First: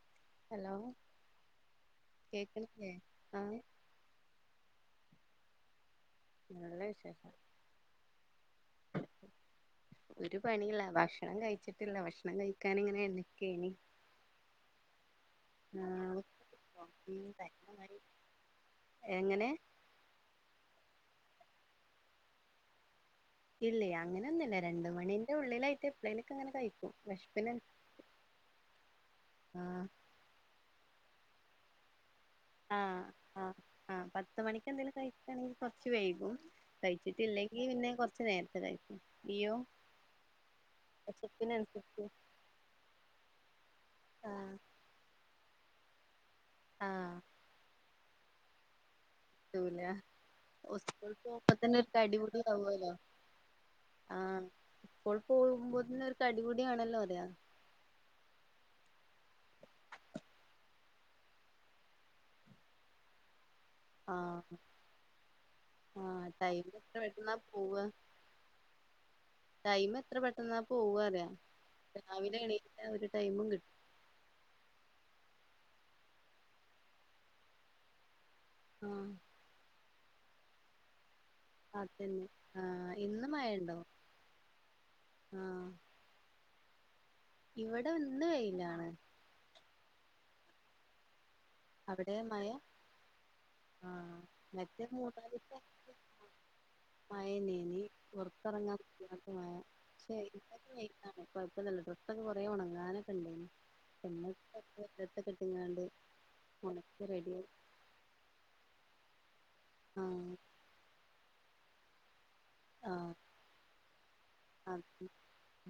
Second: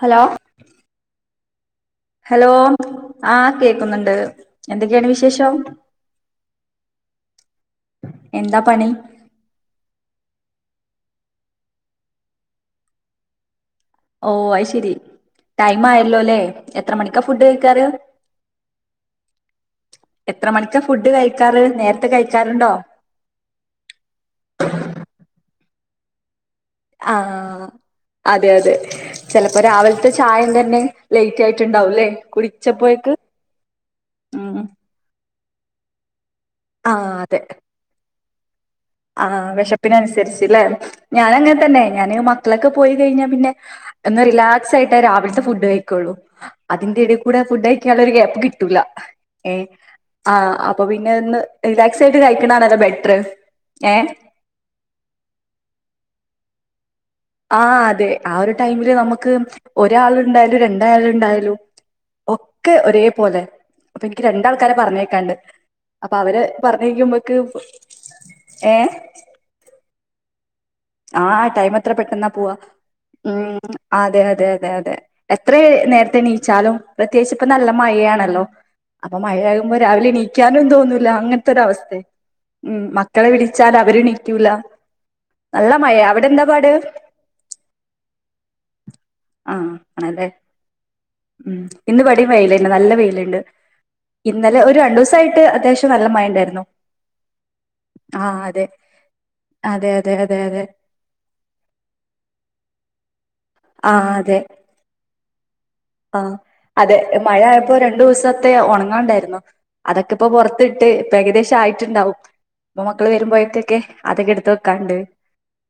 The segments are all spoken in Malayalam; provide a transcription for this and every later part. ഹലോ ഹലോ ഹലോ കേക്കണില്ലേ ആ ആഹ് കേക്ക്ന്നുണ്ട് എന്തെ ക്കെയാണ് വി വിഷം നല്ല വിശേഷം. എന്താ പണി ഒരു പണില്ല. ഭക്ഷണം കഴിച്ചിട്ടില്ല ഭശക്ഷണം കഴിക്കാൻ ഇങ്ങനെ എണി ഓ അയ് ശരി ടൈം ആയല്ലോ ആഹ് ല്ലെ എത്ര ഉം മണിക്കാ ഫുഡ് കയിക്കാറ് കഴി- എങ്ങനെ എത്ര മണി ക്കാ ഫുഡ് കഴയിക്കാറ്. നേരത്തെ കയിച്ചാറുണ്ടോ? ഇല്ലേ അങ്ങനെ ഒന്നുല്ല രണ്ട് മണിന്റെ ഉള്ളിലായിട്ട് എപ്ലേലും ആ അതെ അതെ ചെലപ്പം ആഹ് രാവിലത്തെ ചായം തന്നെ ലേറ്റ് ആയിട്ടുണ്ടാവൂല്ലേ. ആ ആ ആ പത്ത് ഉം മണിക്ക് എന്തേലും കയി എണീക്ക് കൊർച്ച് വൈകും. കഴിച്ചിട്ടില്ലെങ്കി പിന്നെ കൊ ച്ച് നേരത്തെ കഴിഞ്ഞു ആ വിശപ്പിനന്സരിച്ച്ല്ലേ. ഞാനങ്ങനെ തന്നെ വെശപ്പിനനുസരിച്ച് ഞാന് മക്കളൊക്കെ പോയി കയിഞ്ഞാ പിന്നെ ഒന്ന് ആഹ് റിലാക്സ് ആയിട്ടാ രാവിലത്തെ ഫുഡ് കഴി ക്കൊള്ളൂ ആഹ് അതിന്റെടെകൂടെ ഫുഡ് കഴി ക്കാല്ലൊരു ഗ്യാപ്പ് കിട്ടൂല്ല ഏ പറ്റൂല ആ അപ്പൊ പിന്നെ സ്കൂൾക്ക് ഒന്ന് പോകുമ്പോ തന്നെ ഒരു റിലാക്സ് ആയിട്ട് കഴിക്ക്ണാണല്ലേ ബെറ്റർ ഏഹ് ആ സ്കൂൾക്ക് പോകുമ്പോത്തിന് ഒരു തടി ടിയാണല്ലോ ആ അതെ ആ ഒര് ടൈമില് നമക്ക് ഒരാൾണ്ടായാലും രണ്ട് ഴയായാലുണ്ടായാലും ഒക്കെ ഒരേ പോലെ അപ്പൊ എനിക്ക് ആഹ് രണ്ടാൾക്കാരെ പറഞ്ഞേക്കാണ്ട് അപ്പൊ ആഹ് അവര് ടൈം എത്ര പെട്ടെന്നാ പറഞ്ഞേക്കുമ്പോക്ക് പോവ ഏ ന്നാ ആ ടൈം എത്ര പെട്ടെന്നാ പോവാ. ഒരു ടൈമും കിട്ടും ഉം അതെ അതെ അതെ അതെ എത്രേ നേരത്തെ നീച്ചാലും പ്രത്യേകിച്ച് ഇപ്പം നല്ല മയാണല്ലോ ആഹ് അപ്പൊ മഴയാവ്മ്പെ രാവിലെണീക്കാനും തോന്നൂല്ല അങ്ങന് ത്തരവസ്ഥേ അതന്നെ ഉം ആഹ് ഇന്ന് മക്കളെ വിളിച്ചാൽ മഴണ്ടോ അവരേണീക്കൂല ആഹ് [unintelligible] അവടെന്താ പാട് ഇവിടെ ഇന്ന് വെയിലാണ് ആ അണല്ലേ ഉം ഇന്ന് അവിടെ വേടിം മഴ വെയില്ണ്ട് നല്ല വെയില്ണ്ട് ആഹ് ഇന്നലെ ഒരു മറ്റേ രണ്ടൂസായിട്ട് മൂന്നാലിസായിട്ട് അത്യാവശ്യം നല്ല മഴണ്ടായിരുന്നു മഴന്നേനി ആ അതെ പൊറത്തെറങ്ങാൻ പറ്റാത്ത മഴ അതെതെ [inaudible] കൊഴപ്പല്ലല്ലോ ഡ്രസ്സോക്കെ കൊറേ ഒണങ്ങാനൊക്കെണ്ടായിനി ആ അതെ [inaudible] ഡ്രസ്സൊക്കെട്ട്ക്കാണ്ട് ആഹ് അതെ മഴയായപ്പോ രണ്ടുസത്തെ ഒണങ്ങാണ്ടായിരുന്നു അതൊക്കെ ഇപ്പൊ ആഹ് പൊറത്തിട്ട് ഏകദേശം ആയിട്ടുണ്ടാവും ഇപ്പൊ മക്കള് ആഹ് വരുമ്പോഴക്കൊക്കെ അതൊക്കെ എട്ത്ത് വെക്കാണ്ട് അത്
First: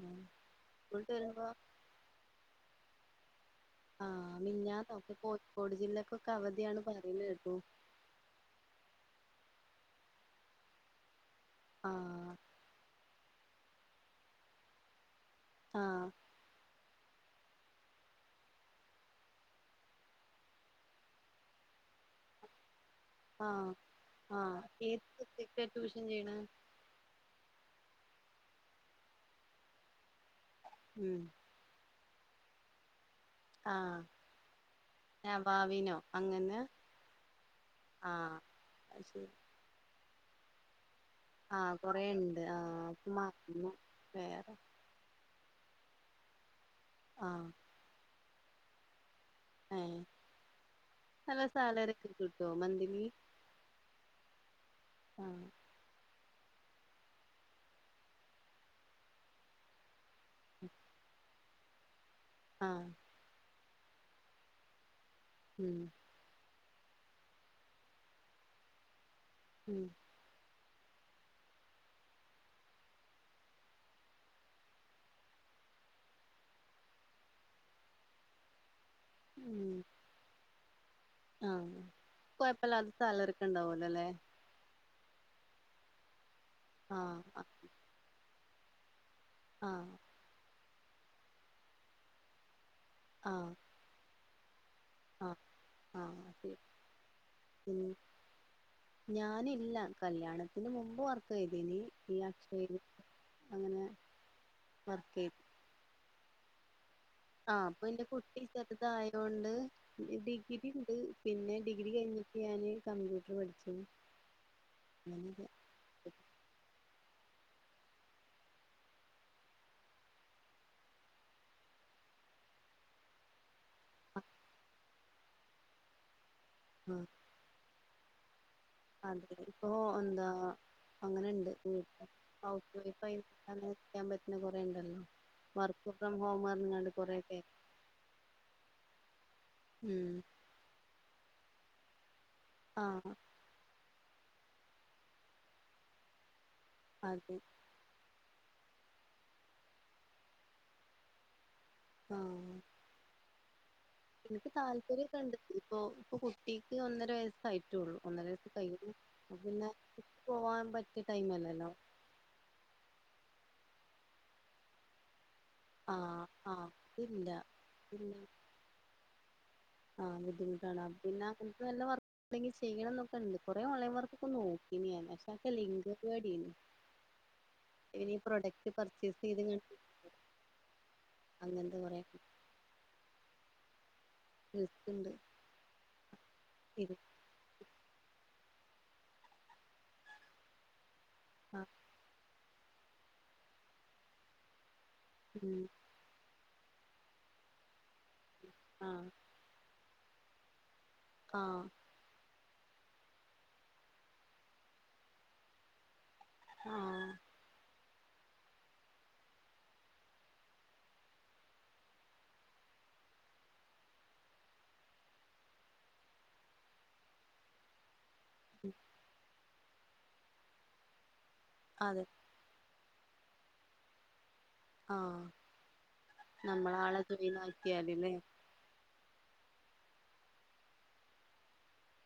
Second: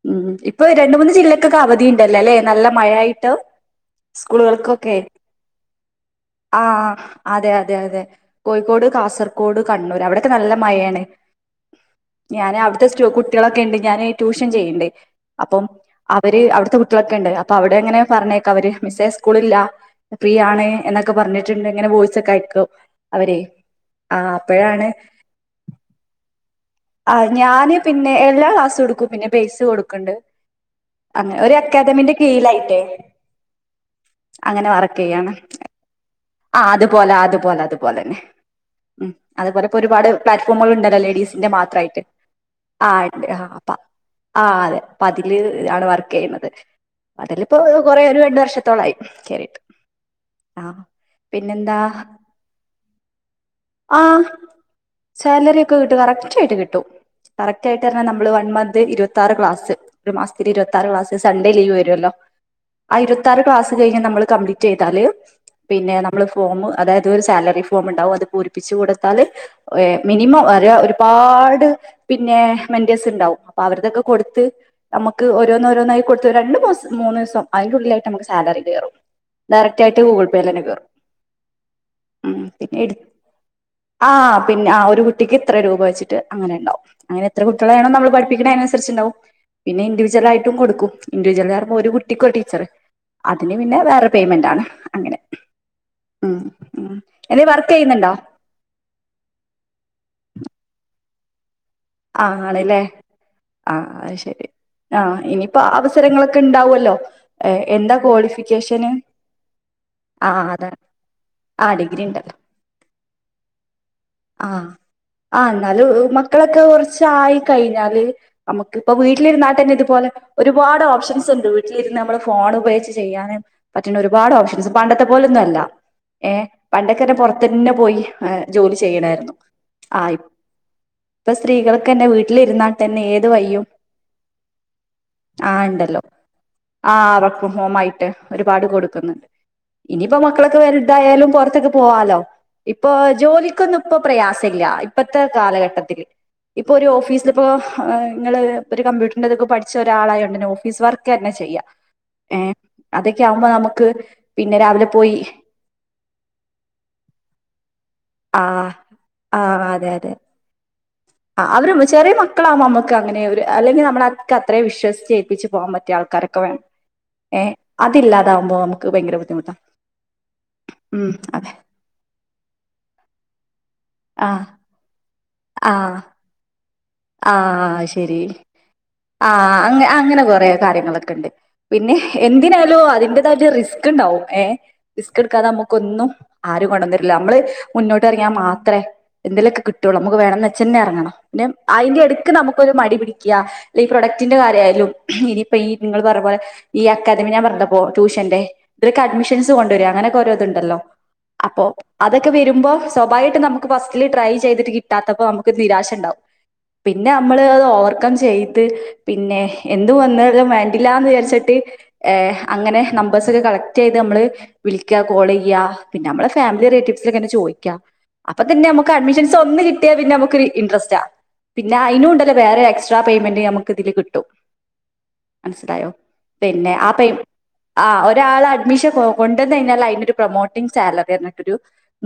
ആഹ് ഉം ഇപ്പൊ രണ്ട് സ്കൂൾട്ട് മൂന്ന് വരുമ്പോ ജില്ലക്കൊക്കെ അവധിയുണ്ടല്ലോല്ലേ ല്ല മഴായിട്ട് ആ മിഞ്ഞാന്നോ സ്കൂൾകൾക്കൊക്കെ ഒക്കെ കോഴിക്കോട് ജില്ലക്കൊക്കെ ആ അവധിയാണ് പറയുന്ന അതെ കേട്ടു അതെ അതെ കോഴിക്കോട് കാസർ ക്കോട് കണ്ണൂർ അവിടെക്കെനല്ല മഴയാണ് ആ ഞാന് അവിട്ത്തെ സ്റ്റു കു കുട്ട്യാളൊക്കെണ്ട് ഞാന് ട്യൂഷൻ ചെയ്യ്ണ്ടേ അപ്പം ആ അവര് അവിടുത്തെ ക്കണ്ട് അപ്പൊ അവിടെ എങ്ങനെ പറഞ്ഞേക്ക അവര് മിസ്സെ സ്കൂളില്ല ഫ്രീ ആണ് എന്നൊക്കെ പറഞ്ഞിട്ടുണ്ട് ഇങ്ങനെ വോയ്സ് ഒക്കെ അയക്കും അവരെ ആഹ് ആ ആഹ് അപ്പോഴാണ് ഏത് സബ്ജക്റ്റാ ട്യൂഷൻ ചെയ്യണ ആ ഞാന് പിന്നെ എല്ലാ ക്ലാസ്സും ഇട്ക്കും പിന്നെ ബേസ് കൊടുക്ക്ണ്ട് ഉം അെ ഒരു അക്കാദമിന്റെ കീ ലായിട്ട് ആ അങ്ങനെ വർക്ക് ചെയ്യാണ് നവാവിനോ അങ്ങനെ ആ അതുപോലെ അതുപോലെ അതുപോലെ ആ തന്നെ അത് ഉ ശരി അതുപോലെ ഇപ്പോ ഒരുപാട് പ്ലാറ്റ്ഫോമ്കൾണ്ടല്ലൊലെ ന്റെ ആ മാം [unintelligible] കൊറേണ്ട് ആ ഇപ്പ [unintelligible] മറന്നു ആ വേറെ അതെ ങ്ങള് ആടെ വർക്ക് ചെയ്യുന്നത് ആ അതിലിപ്പോ കൊറേ ഒരു രണ്ട് വർഷം ത്തോളായി കേറിട്ട് ഏ ആഹ് നല്ല പിന്നെന്താ സാലറി ഒക്കെ കിട്ടോ മന്ത്ലി ആ ആ സാലറിയൊക്കെ കിട്ടും കറക് റ്റായിട്ട് കി ട്ടും കറക്റ്റ് ആയിട്ട്ർഞ്ഞാ നമ്മള് വൺ മന്ത് ഇരുപത്താറ് ക്ലാസ് ഒരു മാസത്തിൽ ഇരുപത്തിറ് ക്ലാസ് സൺഡേ ലീവ് വരുവല്ലോ ആ ഇരത്താറ് ക്ലാസ് ത് കഴിഞ്ഞ നമ്മള് കംപ്ലീറ്റെയ്താല് ഉം പിന്നെ നമ്മള് ഫോമ് അതായത് ഒരു സാലറി ഫോം ഉണ്ടാവും അത് പൂരിപ്പിച്ച് കൊട് ത്താല് ഉം മിനിമം ഒര് ഒ പാട് പിന്നെ മെന്റേഴസ് ഇണ്ടാവും അപ്പൊ അവരുതൊക്കെ കൊടുത്ത് നമുക്ക് ഓരോന്നോഓരോന്നായി കൊടുത്ത് രണ്ടുസം മൂന്ന് ദിവസം അതി ഉള്ളിലായിട്ട് നമുക്ക് സാലറി കേറും ഉം ഡയറക്റ്റ് ആയിട്ട് ഗൂഗിൾ പേലെന്നെ കേറും ആ പിന്നെ കൊഴപ്പല്ലാത്ത സാലറി ഒക്കെ ഉണ്ടാവല്ലോ ല്ലേ ആ പിന്നെ ഒരു കുട് കുട്ടിക്ക് ഇത്ര രൂപ വെച്ചിട്ട് അങ്ങനെണ്ടാകും ആ അങ്ങെ ആ എത്ര കുട്ടികളണോ നമ്മള് പഠി പിക്ക്ണെ അതിനനുസരിച്ച്ണ്ടാവും ആ പിന്നെ ഇൻഡിവിജ്വൽ ആയിട്ടും കൊടുക്കും ഇൻഡിവിജൽ പറയുമ്പോ ഒരു കുട്ടിക്ക് ഒരു ടീച്ചർ ആ അതിന് പിന്നെ വേറെ പേയ്മെന്റ് ആണ് അങ്ങനെ ആ ഉം ആഹ് ഉം എന്തേ വർക്ക് അ ചെയ്യുന്നുണ്ടോ ഞാനില്ല കല്യാണത്തിന് മുമ്പ് വർ [unintelligible] ആ ആണല്ലേ അങ്ങനെ ആഹ് അത് ശരി ആഹ വർക്ക് ഇനിയിപ്പോ അവസരങ്ങളൊക്കെ ണ്ടാവുഅ ല്ലോ ആഹ പ്പൊ ഇന്റെ കുട്ടി ചെറുതായോണ്ട് ആ ഡിഗ്രി അതാണ് ഉണ്ട് പിന്നെ ആ ഡിഗ്രി കഴിഞ്ഞിട്ട് ഉണ്ടല്ലോ ഞാന് കമ്പ്യൂട്ടർ പഠിച്ചു ആഹ് ആ അങ്ങനെയൊക്കെ എന്നാലും മക്കളൊക്കെ കൊർ റച്ചായി കഴിഞ്ഞാല് നമുക്ക് ഇപ്പ വീട്ടിലിര്ന്നാട്ടെന്നെ ഇതുപോലെ ഒരുപാട് ഓപ്ഷൻസ് ഉണ്ട് വീട്ടിലിരുന്ന് നമ്മള് ഫോൺ ഉപയോഗിച്ച് ചെയ്യാനും പറ്റുന്ന ഒരുപാട് ഓപ്ഷൻസ് പണ്ടത്തെ പോലൊന്നു അല്ല ഏ ആഹ് പണ്ടക്കരെ പൊറത്തുന്നെ പോയി ജോലി ചെയ്യണമായിരുന്നു അതെ ഇപ്പൊ ആ എന്താ ഇപ്പൊ അങ്ങനെണ്ട് സ്ത്രീകൾക്കന്നെ വീട്ടില് വീട്ടിലിരുന്നാ ഹൗസ് തന്നെ വൈഫായി ഏത് വയ്യും അങ്ങനെ ചെയ്യാൻ പറ്റുന്ന കൊറേ ഇണ്ടല്ലോ ആ വർക്ക് ഉണ്ടല്ലോ ഫ്രം ഹോം പറഞ്ഞ്ങ്ങാണ്ട് ആ കൊറേയൊക്കെ വർക്ക്‌ഹോമായിട്ട് ഒരുപാട് കൊടുക്കുന്നുണ്ട് ഉം ഇനിയിപ്പോ മക്കളൊക്കെ വതായാലും കുറച്ച് ത്തേക്ക് പോവാാലോ ഇപ്പൊ ആഹ് ജോലി ഇപ്പൊ പ്രയാസ ഇില്ല ഇപ്പത്തെ കാലഘട്ടത്തില്ൽ ഇപ്പൊ ഒരു ഓഫീസില അതെ ഇപ്പോ നിങ്ങള് ഒരു കമ്പ്യൂട്ടറിന്റെറെതക്കെ പഠിച്ച ഒരാളായണ്ടണ്ട്ന്നെ ഓഫീസ് വർക്ക് തന്നെ ചെയ്യാം ഏ ആഹ് അതെ [unintelligible] എനിക്ക് താല്പര്യംൊണ്ട് ഇപ്പൊ ഇപ്പൊ കുട്ടിക്ക് ഒന്നര വയസ് കായിറ്റുള്ളൂ ഒന്നര വയ ആ ആ അതെ അതെ പറ്റിയ ആ ടൈമല്ലല്ലോ അവര ചെറിയ മക്കളാവ നമ്മക്ക് അങ്ങനെ അല്ലെങ്കിൽ നമ്മൾ അക്ക അത്രയും വിശ്സിിച്ചേപ്പിച്ചു പോകാൻ പറ്റിയ ആഹ് ആൾക്കാരൊക്കെ വേണം ആഹ് അതില്ല ഏ പിന്നെ അതില്ലാതാകുമ്പോൾ നമുക്ക് ഭയങ്കര ബുദ്ധിമുട്ടാ ആഹ് ബുദ്ധിമുട്ടാണ് ഉം അതെ പിന്നെക്ക് നല്ല വർെങ്കിൽ ചെയ്യണം ണ്ട് കുറേ ഓൺലൈൻ വർക്കൊക്കെ ആ നോക്കി ഇന്ന് ഞാൻ ശെനി തക്ക ആ ലിംഗവാടിന് ആ ശരി പർച്ചേസ് ആ അ ചെയ്ത്ങ്ങാണ്ട് അങ്ങ് അങ്ങനെകൊറെ കാര്യങ്ങളൊക്കെ ഉണ്ട് അങ്ങനത്തെ പിന്നെ കൊറേ എന്തിനായാലും റിസ് അതിന്റതായിട്ട് ബിസ് ഉണ്ടാവുംഏഹ് റിസ്ക് ഉണ്ട് ബസ് എടുക്കാതെ നമുക്കൊന്നും ആരും കൊണ്ടുവ ഇത് വന്നരില്ല നമ്മള് മുന്നോട്ട്റങ്ങാ മാത്രേ എന്തേലൊക്കെ കിട്ടയുള്ളൂ നമുക്ക് വേണംന്ന് വെച്ചന്നെ ഇറങ്ങണം ആഹ് അതിന്റെ അടുക്ക് നമുക്കൊരു മടി പിടിക്കുക അല്ല ഈ പ്രൊഡക്ടിന്റെ കാര്യാലും ഇനിയിപ്പ ഉം ഈ നിങ്ങള്ൾ പറ പോോലെ ഈ അക്കാദമി ഞാൻ പറഞ്ഞപ്പോ ട്യൂഷന്റെ ഇതൊക്കെ ആഹ് അ്മിഷൻസ് കൊണ്ടുവരക അങ്ങനെ ഓരോ ഇതുണ്ടല്ലോ അപ്പൊ ആഹ് അതൊക്കെ ക്കെ വരുമ്പോ സ്വഭായിമായിട്ട് നമുക്ക് ഫസ്റ്റില് ട്രൈ ചെയ്തിട്ട് കിട്ടാത്തപ്പോ നമുക്ക് നിരാശ ഉണ്ടാവും പിന്നെ ആഹ് നമ്മള് അത് ഓർ ം ചെയ്ത് പിന്നെ എന്ത് വന്നാലും വേണ്ടില്ലന്ന് വിചാരിച്ചിട്ട് ർ അങ്ങനെ നമ്പേഴ്സ് ഒക്കെ കളക്ട് ചെയ്ത് നമ്മള് വിളിക്ക കോൾ ചെയ്യ പിന്നെ നമ്മള ഫാമിലി റിലേറ്റീവ്സിലൊക്കെ എന്നെ ചോദിക്കാ അപ്പൊ തന്നെ നമുക്ക് അഡ്മിഷൻസ് ഒന്ന് കിട്ടിയാ പിന്നെ നമുൊരു ഇൻട്രസ്റ്റാ പിന്നെ അതെ അതിനുംുണ്ടല്ലേ വേറെക് എക്്ട്രാ പയ്മെന്റ് നമുക്ക് ഇതി കിട്ടും ആഹ് മനസിലായോ പിന്നെ ആ നമ്മളാളെ പ ജോയിൻ ആ ആക്കിയാല് ല്ലേ ഒരാള് അഡ്മിഷൻ ഉണ്ടെന്നെയ്ഞ്ഞാൽ അതിനൊരു പ്രൊമോട്ടിംഗ് സാലറി എന്നിട്ടൊരു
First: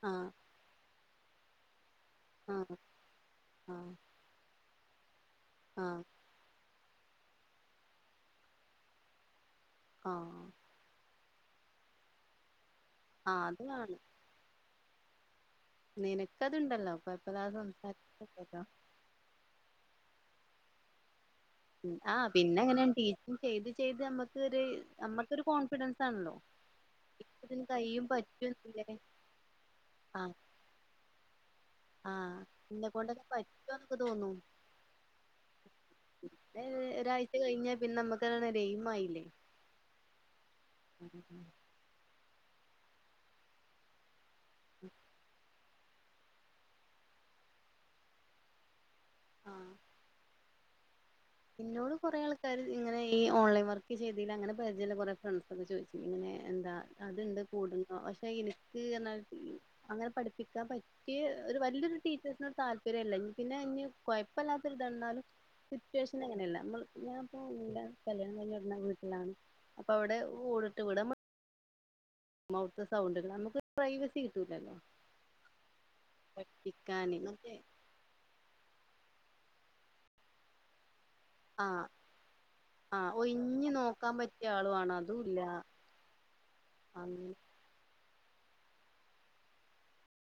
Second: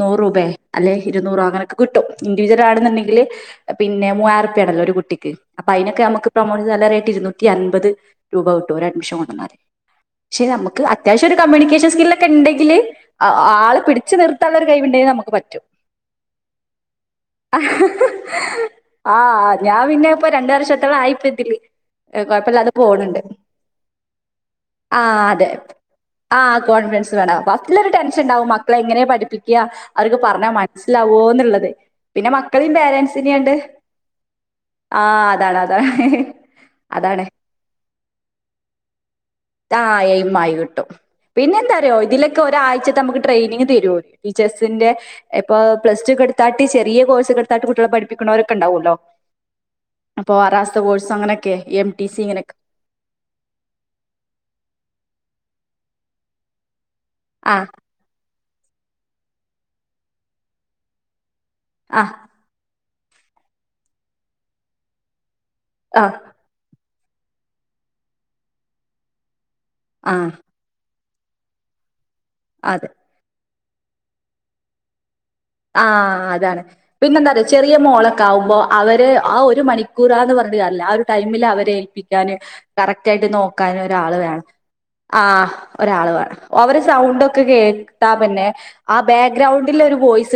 നൂറ് ആഹ് രൂപയ അല്ലെ ഇരുന്നൂറ് അങ്ങനെക് കിട്ടും ആഹ് ഇന്റിവിജലാണുണ്ടെങ്കില് ആഹ് പിന്നെ മുവായിര ത്യാണല്ലോ ഒരു കുട്ടിക്ക് അപ്പൊ ആഹ് അയിനൊക്കെമുക്ക് പ്രമോല് അല്ലാരെയ്ട് ഇരുന്നൂറ്റി അമ്പപത് രൂപ കിട്ടു ഒര അഡ്മിഷൻ കൊണ്ടൊന്നാല് ആഹ് പക്ഷെ നമുക്ക് അ ത്യാവശ്യം ഒരു കമ്മ്യണിക്കേഷൻ സ്കില്ലൊക്കെ ണ്ടെങ്കില് അ ആഹ് അത് ആള് പിടിച്ചു നിർത്താള്ളോരു കൈവ്ണ്ടേ നമുക്ക് പറ്റും നിനക്ക അതുണ്ടല്ലോ പ്പ ഇപ്പതാ സംസാരിച്ചക്കക്കോ ആഹ് ഞാൻ വിന്നെ ഇപ്പൊ രണ്ട് വർഷത്തൊള ആയിട്ട് തില്ലി ഉം എ ആഹ് പിന്നെ കൊഴപ്പല്ലതെ അങ്ങനെ പോണ് ണ്ട് ടീച്ചിങ് ചെയ്ത് ചെയ്ത് നമ്മക്കൊരു ആ നമ്മക്കൊരു അതെ കോൺഫിഡൻസ് ആണല്ലോ ആ കോൺഫിഡൻസ് വേണം. ഇതിന് ഫസ്റ്റിലൊരു കഴിയും ടെൻഷൻ ഉണ്ടാവും മക്കളെ പറ്റുംന്നില്ലേ എങ്ങനെ പഠിപ്പിക്ക അവർക്ക് ആഹ് പറഞ്ഞാ മനസ്സിലാവോന്നുള്ളത് പിന്നെ ആഹ് മക്കളീം ഇന്നെ കൊണ്ടൊക്കെ പോരൻറ്സിനെഅണ്ട് പറ്റുവോന്നൊക്കെ തോന്നും ആഹ് അതാണ് അതാണ് പിന്നെ അതാണ് ഒരാഴ്ച കഴിഞ്ഞാ പിന്നെ നമ്മക്കതൊരു എയിമായില്ലേ ആ യെയ്മായികിട്ടും പിന്നെ എന്താ അറിയോ ഇതില് ക് ഒരാഴ്ച്ചത്തെ മുക്ക് ട്രെയിനിങ് തരോല് ടീച്ചഴസിന്റെ എപ് പ പ്ലസ്ടുക്കെട്ത്താട്ട് ചെറിയ കോഴ്സ്ക്കെടുത്തട്ട് കുട്ട്യാളെപഠിപ്പിക്കുണോരെ ക്കെണ്ടാവൂല്ലോ ആഹ് അപ്പൊ വരാസ് ത വോയ്സ് ഇന്നോട് കുറെേ ആൾക്കാര് ഇങ്ങനെ ഈ ഓൺലൈൻ വർക്ക് ചെയ്തിൽ അങ്ങനെ പരിചയ കുറെേ ഫ്രണ്ട്സ് ഒക്കെ ചോദിച്ചു ഇങ്ങനെ എന്താ അത്ണ്ട് ആ കൂടുന്നൊ പക്ഷെ ഇനി ഈ എന്നാൽ ഫി അങ്ങനെ പഠിപ്പിക്കാൻ പറ്റി ഒരു വല്യോരു ആ ടീേചേസിന് താല് രല്ല ഇ പിന്നെ ഇനി കുഴപ്പല്ലാത്തരിതണ്ണാലും ആ റ്റുവേഷൻ അങ്ങനെയല്ല ന്നാ ഞാൻപ്പോ ഇന്റെ കല്യാണം കഴിഞൊട്ന്ന വീട്ടിലാണ് അപ്പൊ ആ അവിടെ ഓടിട്ട വിട അമ് അതെ മൗത്ത് സൗണ്ട് നമുക് പ്രൈവസി കിട്ടൂലല്ലോ ആ അതാണ് പഠിക്കാന് പിന്നെന്താറിയോ മറ്റേ ചെറിയ മോളൊക്കെ ആകുമ്പോ അവര് ആ ഒരു മണിക്കൂറാന്ന് പറഞ്ഞിട്ട് കാര്യല്ല ആ ഒരു ടൈമിൽ അവരെ ആഹ് ഏൽപ്പിക്കാനും കറക്റ്റ് ആഹ് ആായിട്ട് ഒഴിഞ്ഞ് നോക്കാനും നോക്കാൻ ഒരാള് വേണം പറ്റിയ ആളു ആണ് അതും ആ് ഇല്ല ഒരാൾ വേണം അവര് അങ്ങനെ സൗണ്ടൊക്കെ കേൾക്കും ആ പിന്നെ ആ ബാക്ക്ഗ്രൗണ്ടില് ഒരു വോയിസ്